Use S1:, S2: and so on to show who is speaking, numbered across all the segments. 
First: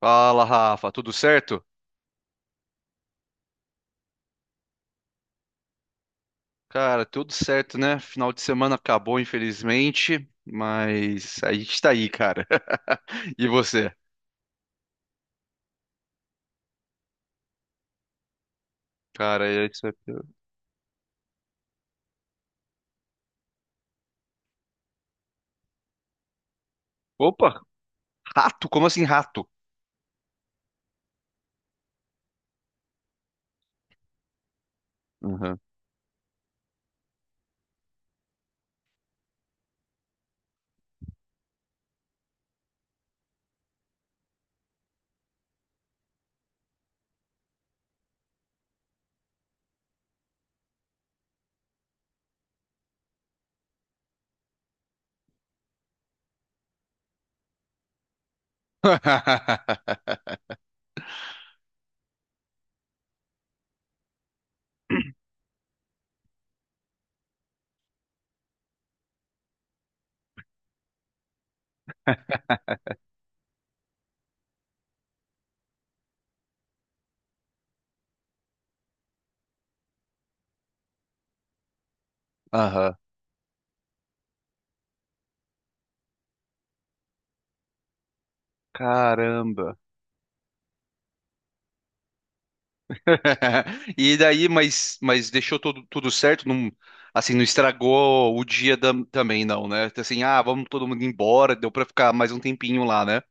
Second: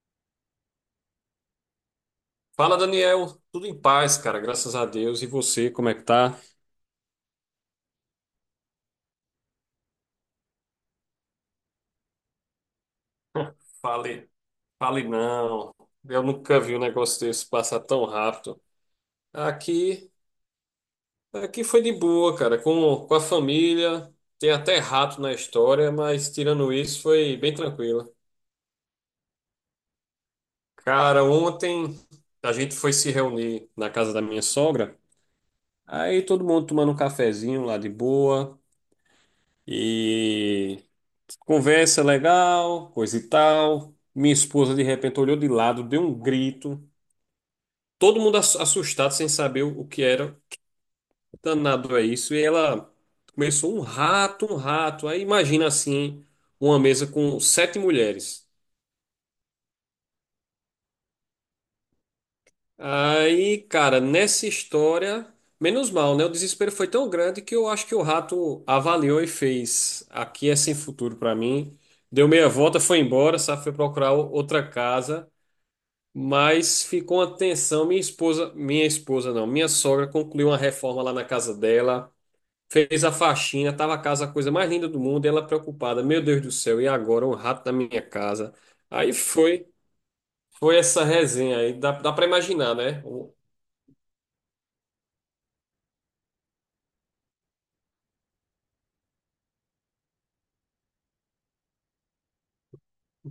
S1: Fala, Rafa, tudo certo?
S2: Fala, Daniel. Tudo em paz, cara. Graças a Deus. E você, como é que tá?
S1: Cara, tudo certo, né? Final de semana acabou, infelizmente, mas a gente tá aí, cara. E você?
S2: Fale, fale não. Eu nunca vi um negócio desse passar tão rápido.
S1: Cara, é isso
S2: Aqui,
S1: aqui.
S2: aqui foi de boa, cara. Com a família. Tem até rato na história, mas tirando isso, foi bem
S1: Opa,
S2: tranquilo.
S1: rato? Como assim rato?
S2: Cara, ontem a gente foi se reunir na casa da minha sogra.
S1: Uhum.
S2: Aí todo mundo tomando um cafezinho lá de boa. E Conversa legal, coisa e tal. Minha esposa de repente olhou de lado, deu um grito. Todo mundo assustado, sem saber o que era. Danado é isso. E ela começou um rato, um rato. Aí imagina assim, uma mesa com 7 mulheres. Aí, cara, nessa história, menos mal, né? O desespero foi tão grande que eu acho que o rato avaliou e fez: aqui é sem futuro pra mim. Deu meia volta, foi embora, sabe? Foi procurar outra casa. Mas ficou uma tensão. Minha esposa não, minha sogra concluiu uma reforma lá na casa dela,
S1: Aham.
S2: fez a faxina, tava a casa a coisa mais linda do mundo, e ela preocupada, meu Deus do céu, e agora um rato na minha casa. Aí foi,
S1: Caramba.
S2: foi essa resenha aí, dá para imaginar, né? O-
S1: E daí, mas deixou tudo, tudo certo? Não, assim, não estragou o também, não, né? Assim, ah, vamos todo mundo embora, deu pra ficar mais um tempinho lá, né?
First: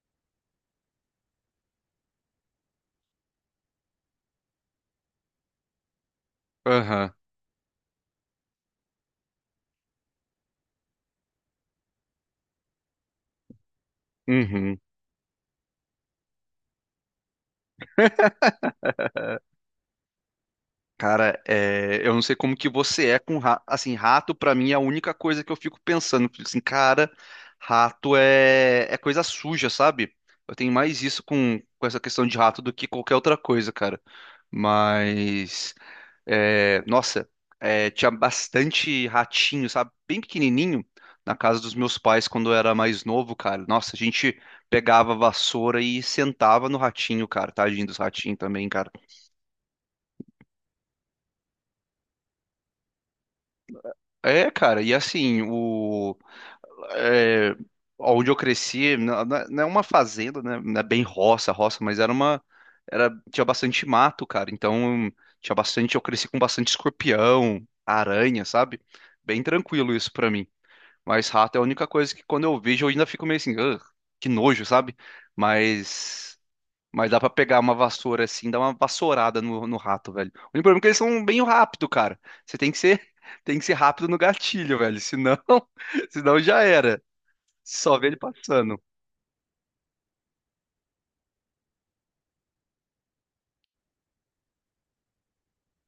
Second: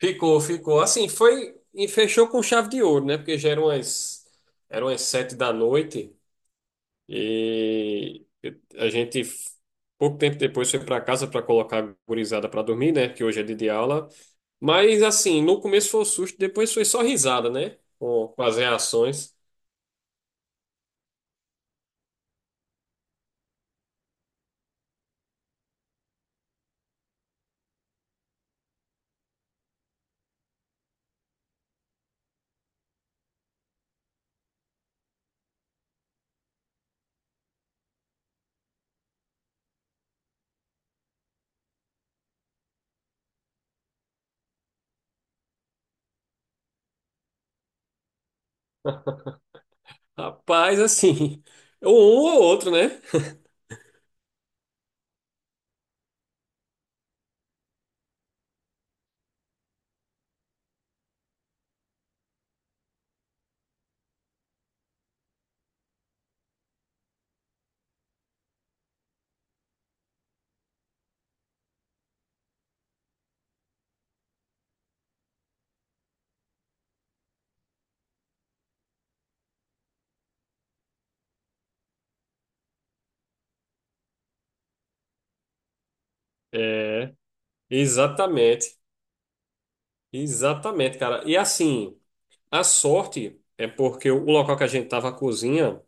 S2: Ficou, ficou. Assim, foi e fechou com chave de ouro, né? Porque já eram as 7 da noite.
S1: Aham.
S2: E a gente, pouco tempo depois, foi para casa para colocar a gurizada para dormir, né? Que hoje é dia de aula.
S1: Uhum.
S2: Mas, assim, no começo foi um susto, depois foi só risada, né? Com as reações.
S1: Cara, é, eu não sei como que você é com rato. Assim, rato pra mim é a única coisa que eu fico pensando. Fico assim, cara, rato é coisa suja, sabe? Eu tenho mais isso com essa questão de rato do que qualquer outra coisa, cara. Mas, é, nossa, é, tinha bastante ratinho, sabe? Bem pequenininho na casa dos meus pais quando eu era mais novo, cara. Nossa, a gente pegava a vassoura e sentava no ratinho, cara. Tadinho dos ratinhos também, cara.
S2: Rapaz, assim, um ou outro, né?
S1: É, cara, e assim, o. É, onde eu cresci, não é uma fazenda, né? Não é bem roça, roça, mas era uma. Era, tinha bastante mato, cara. Então, tinha bastante. Eu cresci com bastante escorpião, aranha, sabe? Bem tranquilo isso pra mim. Mas rato é a única coisa que quando eu vejo eu ainda fico meio assim, "Ugh, que nojo, sabe? Mas. Mas dá pra pegar uma vassoura assim, dar uma vassourada no rato, velho. O único problema é que eles são bem rápido, cara. Você tem que ser, tem que ser rápido no gatilho, velho. Senão, senão já era.
S2: É,
S1: Só vê ele
S2: exatamente.
S1: passando.
S2: Exatamente, cara. E, assim, a sorte é porque o local que a gente tava, a cozinha,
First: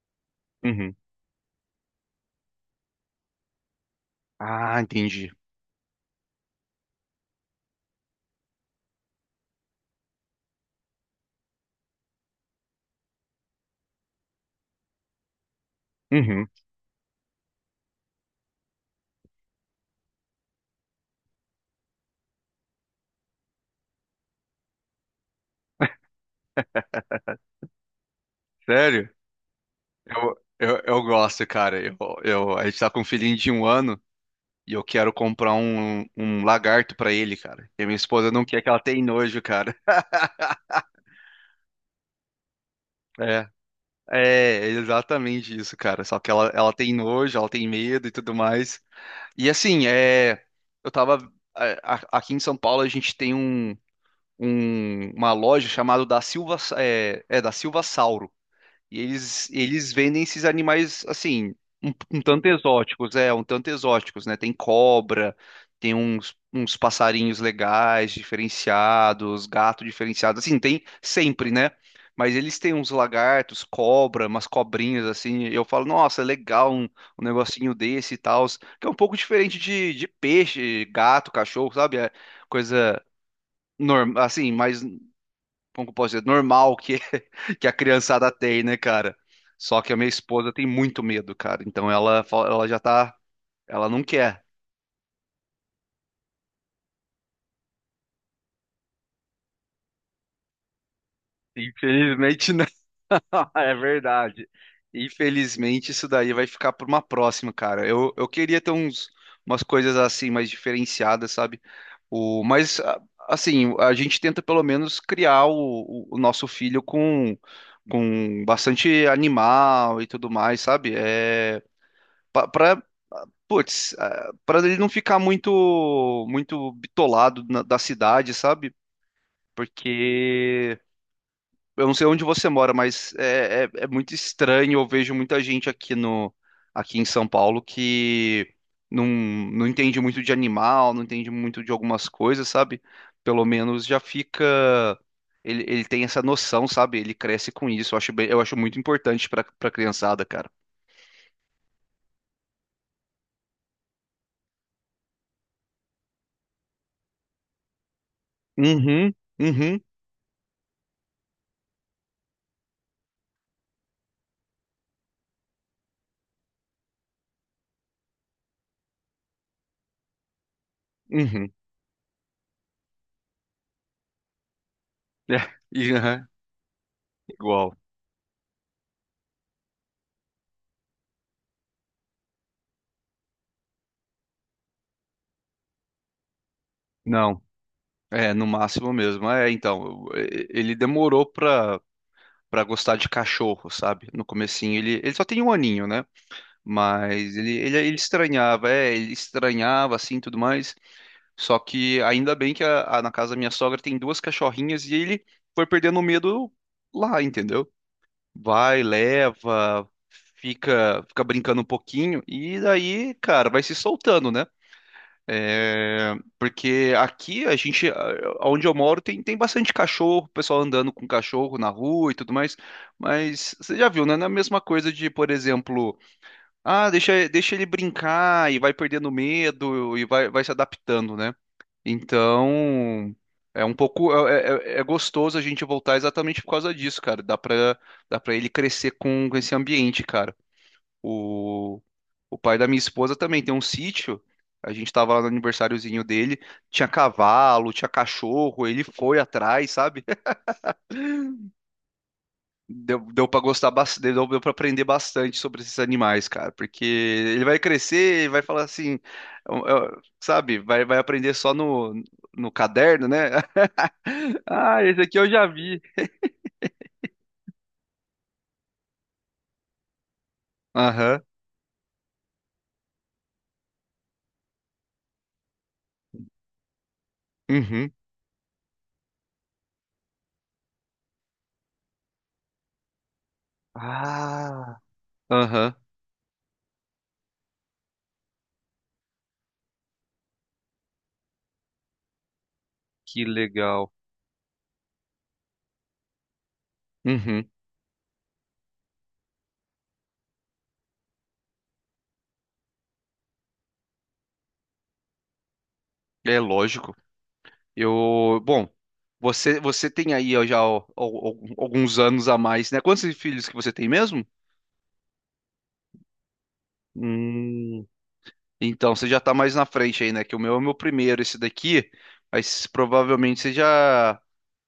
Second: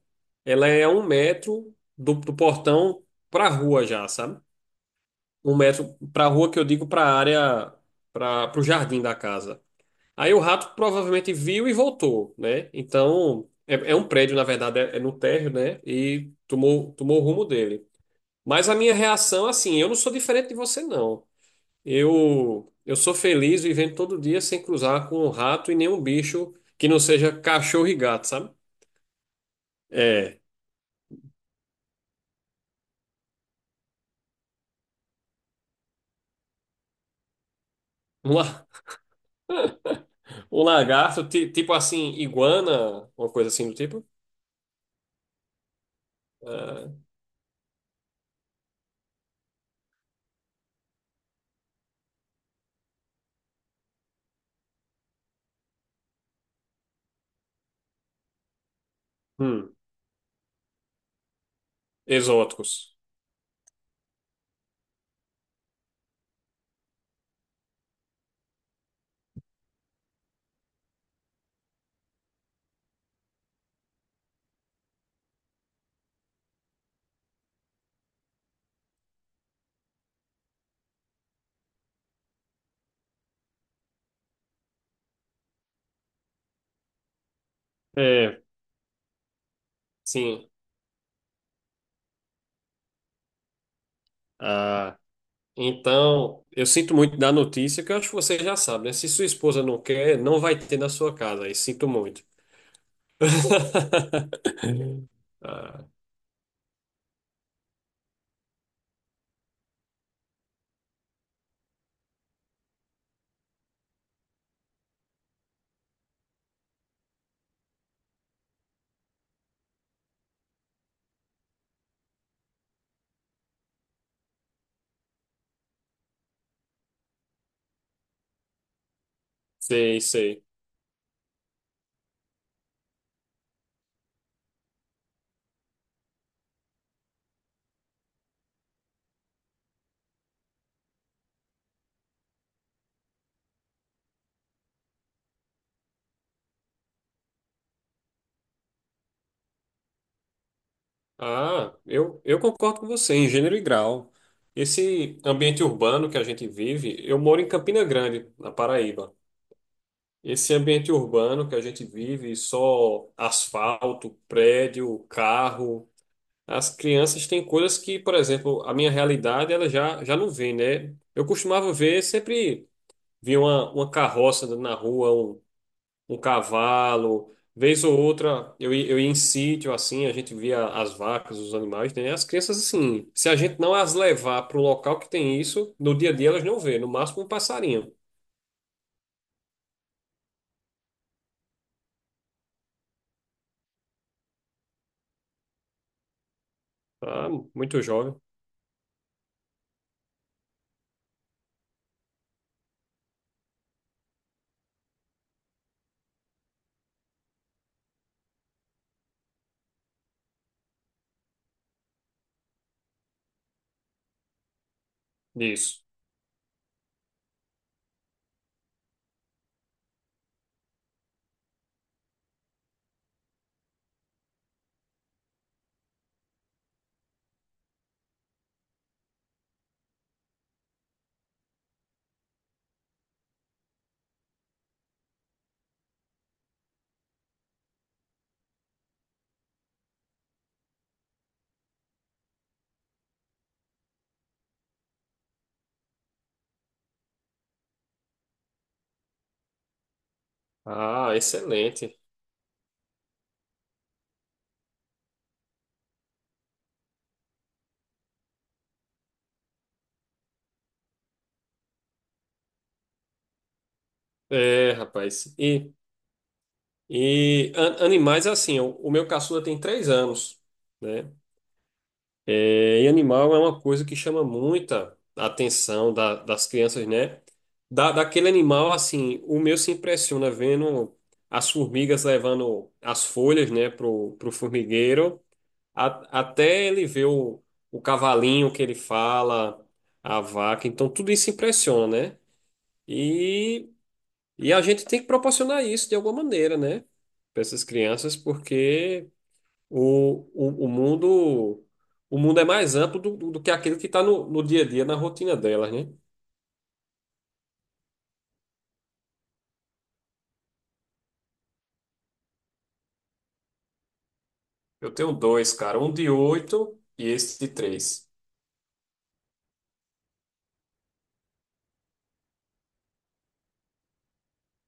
S2: ela é a
S1: Uhum.
S2: 1 metro do portão pra rua já, sabe?
S1: Ah, entendi.
S2: 1 metro para a rua que eu digo, para a área, para o jardim da casa. Aí o rato provavelmente viu e voltou, né? Então, é um prédio, na verdade, é no térreo, né? E
S1: Uhum.
S2: tomou o rumo dele. Mas a minha reação, assim, eu não sou diferente de você, não. Eu sou feliz vivendo todo dia sem cruzar com um rato e nenhum bicho que não seja cachorro e gato, sabe?
S1: Sério? Eu,
S2: É.
S1: eu, eu gosto, cara. A gente tá com um filhinho de um ano e eu quero comprar um lagarto pra ele, cara. E a minha esposa
S2: Um,
S1: não quer
S2: la-
S1: que ela tem nojo, cara.
S2: um lagarto, tipo assim, iguana, uma
S1: É,
S2: coisa assim do tipo.
S1: é é exatamente isso, cara. Só que ela
S2: Ah,
S1: tem nojo, ela tem medo e tudo mais. E assim, é, eu tava. Aqui em São Paulo a gente tem uma loja chamada da Silva, é, é, da Silva e eles,
S2: hum,
S1: eles vendem esses animais, assim, um tanto
S2: exóticos.
S1: exóticos, é, um tanto exóticos, né? Tem cobra, tem uns, uns passarinhos legais, diferenciados, gato diferenciado, assim, tem sempre, né? Mas eles têm uns lagartos, cobra, umas cobrinhas, assim, eu falo, nossa, é legal um negocinho desse e tal, que é um pouco diferente de peixe, gato, cachorro, sabe? É coisa normal, assim, mais como que eu posso dizer, normal que, que a criançada
S2: É,
S1: tem, né, cara? Só que a minha
S2: sim.
S1: esposa tem muito medo, cara. Então ela já tá. Ela não quer.
S2: Ah, então, eu sinto muito da notícia, que eu acho que você já sabe, né? Se sua esposa não quer, não vai ter na sua casa. E sinto muito.
S1: Infelizmente, não. É verdade.
S2: Ah,
S1: Infelizmente, isso daí vai ficar para uma próxima, cara. Eu queria ter uns, umas coisas assim mais diferenciadas, sabe? O, mas, assim, a gente tenta pelo menos criar o nosso filho com bastante animal e tudo mais, sabe? É, para Putz, para ele não ficar muito muito bitolado da cidade, sabe?
S2: sei, sei.
S1: Porque eu não sei onde você mora, mas é muito estranho. Eu vejo muita gente aqui no aqui em São Paulo que não, não entende muito de animal, não entende muito de algumas coisas, sabe? Pelo menos já fica ele tem essa noção, sabe? Ele cresce com isso. Eu acho muito importante para para criançada, cara.
S2: Ah, eu concordo com você, em gênero e grau. Esse ambiente urbano que a gente vive, eu moro em Campina Grande, na
S1: Uhum,
S2: Paraíba.
S1: uhum,
S2: Esse ambiente urbano que a gente vive, só asfalto, prédio, carro. As crianças têm coisas que, por exemplo, a minha realidade ela já não vê, né? Eu
S1: uhum.
S2: costumava ver, sempre via uma carroça andando na rua,
S1: É,
S2: um,
S1: e,
S2: um
S1: aham,
S2: cavalo,
S1: igual.
S2: vez ou outra eu ia em sítio assim, a gente via as vacas, os animais, né? As crianças, assim, se a gente não as levar para um local que tem isso, no dia a dia elas não vê, no máximo um
S1: Não,
S2: passarinho.
S1: é no máximo mesmo. É, então, ele demorou pra, pra gostar de cachorro, sabe? No comecinho ele só tem um aninho, né?
S2: Ah,
S1: Mas ele, ele,
S2: muito
S1: ele
S2: jovem.
S1: estranhava, é, ele estranhava assim, e tudo mais. Só que ainda bem que na casa da minha sogra tem duas cachorrinhas e ele foi perdendo o medo lá, entendeu? Vai, leva, fica, fica brincando um pouquinho e daí, cara, vai se soltando, né?
S2: Isso.
S1: É, porque aqui onde eu moro, tem, tem bastante cachorro, o pessoal andando com cachorro na rua e tudo mais. Mas você já viu, né? Não é a mesma coisa de, por exemplo, ah, deixa, deixa ele brincar e vai perdendo medo e vai, vai se adaptando, né? Então, é um pouco, é, é gostoso a gente voltar exatamente por causa disso, cara. Dá pra ele crescer com esse ambiente, cara. O, o pai da minha esposa também tem um sítio. A gente tava lá no aniversáriozinho dele, tinha cavalo, tinha cachorro, ele foi atrás, sabe?
S2: Ah, excelente.
S1: Deu, deu para gostar bastante, deu, deu para aprender bastante sobre esses animais, cara, porque ele vai crescer, ele vai falar assim, sabe? Vai, vai aprender só no caderno, né?
S2: É,
S1: Ah, esse aqui eu
S2: rapaz.
S1: já
S2: E.
S1: vi.
S2: E an- animais, assim, o meu caçula tem 3 anos, né?
S1: Aham,
S2: É, e animal é uma coisa que chama muita atenção das crianças, né?
S1: uhum.
S2: Daquele animal, assim, o meu se impressiona vendo as formigas levando as folhas, né, pro
S1: Ah,
S2: formigueiro,
S1: aham,
S2: até ele ver o cavalinho que ele fala, a vaca, então tudo isso impressiona, né?
S1: que
S2: e
S1: legal.
S2: e a gente tem que proporcionar isso de alguma maneira, né? Para
S1: Uhum.
S2: essas crianças, porque o mundo, o mundo é mais amplo do que aquilo que está no dia a dia, na rotina delas, né?
S1: É lógico. Eu, bom, você tem aí ó, já ó, alguns anos a mais, né? Quantos filhos que você tem mesmo?
S2: Eu tenho 2, cara, um de 8 e esse de
S1: Hum,
S2: 3.
S1: Então, você já tá mais na frente aí, né? Que o meu é o meu primeiro, esse daqui. Mas provavelmente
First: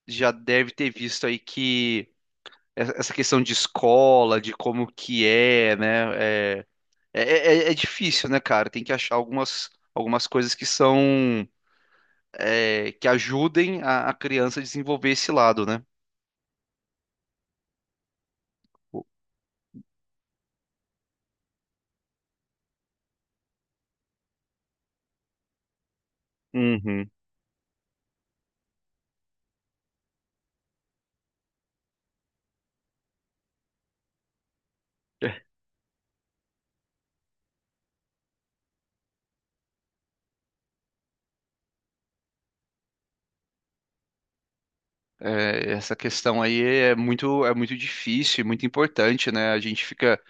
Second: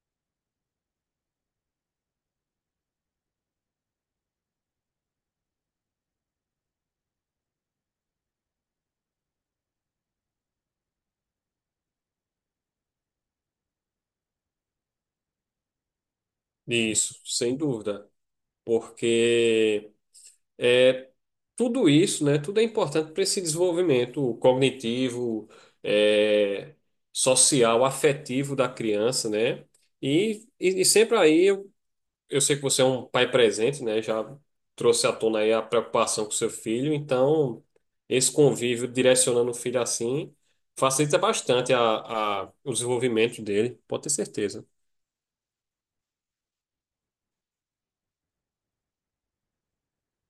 S1: já deve ter visto aí que essa questão de escola, de como que é, né? É, é, é difícil, né, cara? Tem que achar algumas, algumas coisas que são, é, que ajudem a criança a desenvolver esse lado, né?
S2: Isso, sem dúvida. Porque é tudo isso, né? Tudo é importante para esse desenvolvimento cognitivo, é,
S1: Uhum.
S2: social, afetivo da criança, né? E sempre aí eu sei que você é um pai presente, né? Já trouxe à tona aí a preocupação com seu filho, então esse convívio direcionando o filho assim facilita bastante o desenvolvimento dele, pode ter certeza.
S1: É, essa questão aí é muito difícil, e muito importante, né? A gente fica.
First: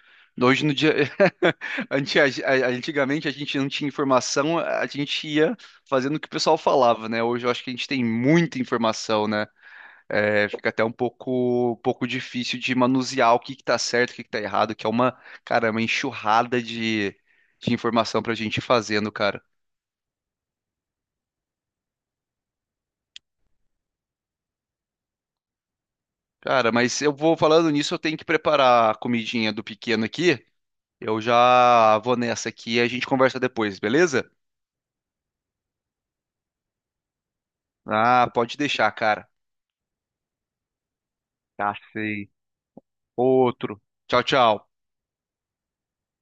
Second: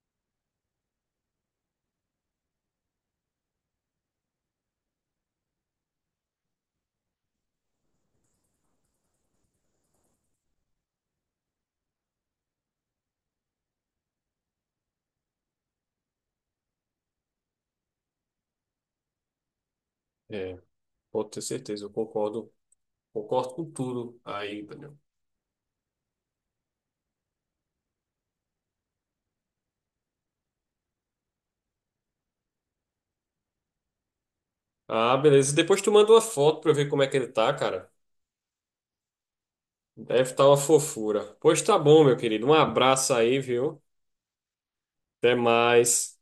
S1: Hoje no dia. Antigamente a gente não tinha informação, a gente ia fazendo o que o pessoal falava, né? Hoje eu acho que a gente tem muita informação, né? É, fica até um pouco difícil de manusear o que que tá certo, o que que tá errado, que é uma, cara, uma enxurrada de informação pra gente ir fazendo, cara.
S2: É, pode ter certeza, eu concordo com tudo aí, Daniel.
S1: Cara, mas eu vou falando nisso, eu tenho que preparar a comidinha do pequeno aqui. Eu já vou nessa aqui e a gente conversa depois, beleza?
S2: Ah, beleza. Depois tu manda uma foto pra eu ver como é que ele tá, cara.
S1: Ah, pode deixar, cara.
S2: Deve estar uma fofura. Pois tá bom, meu
S1: Cacei.
S2: querido. Um abraço aí,
S1: Outro.
S2: viu?
S1: Tchau, tchau.
S2: Até mais.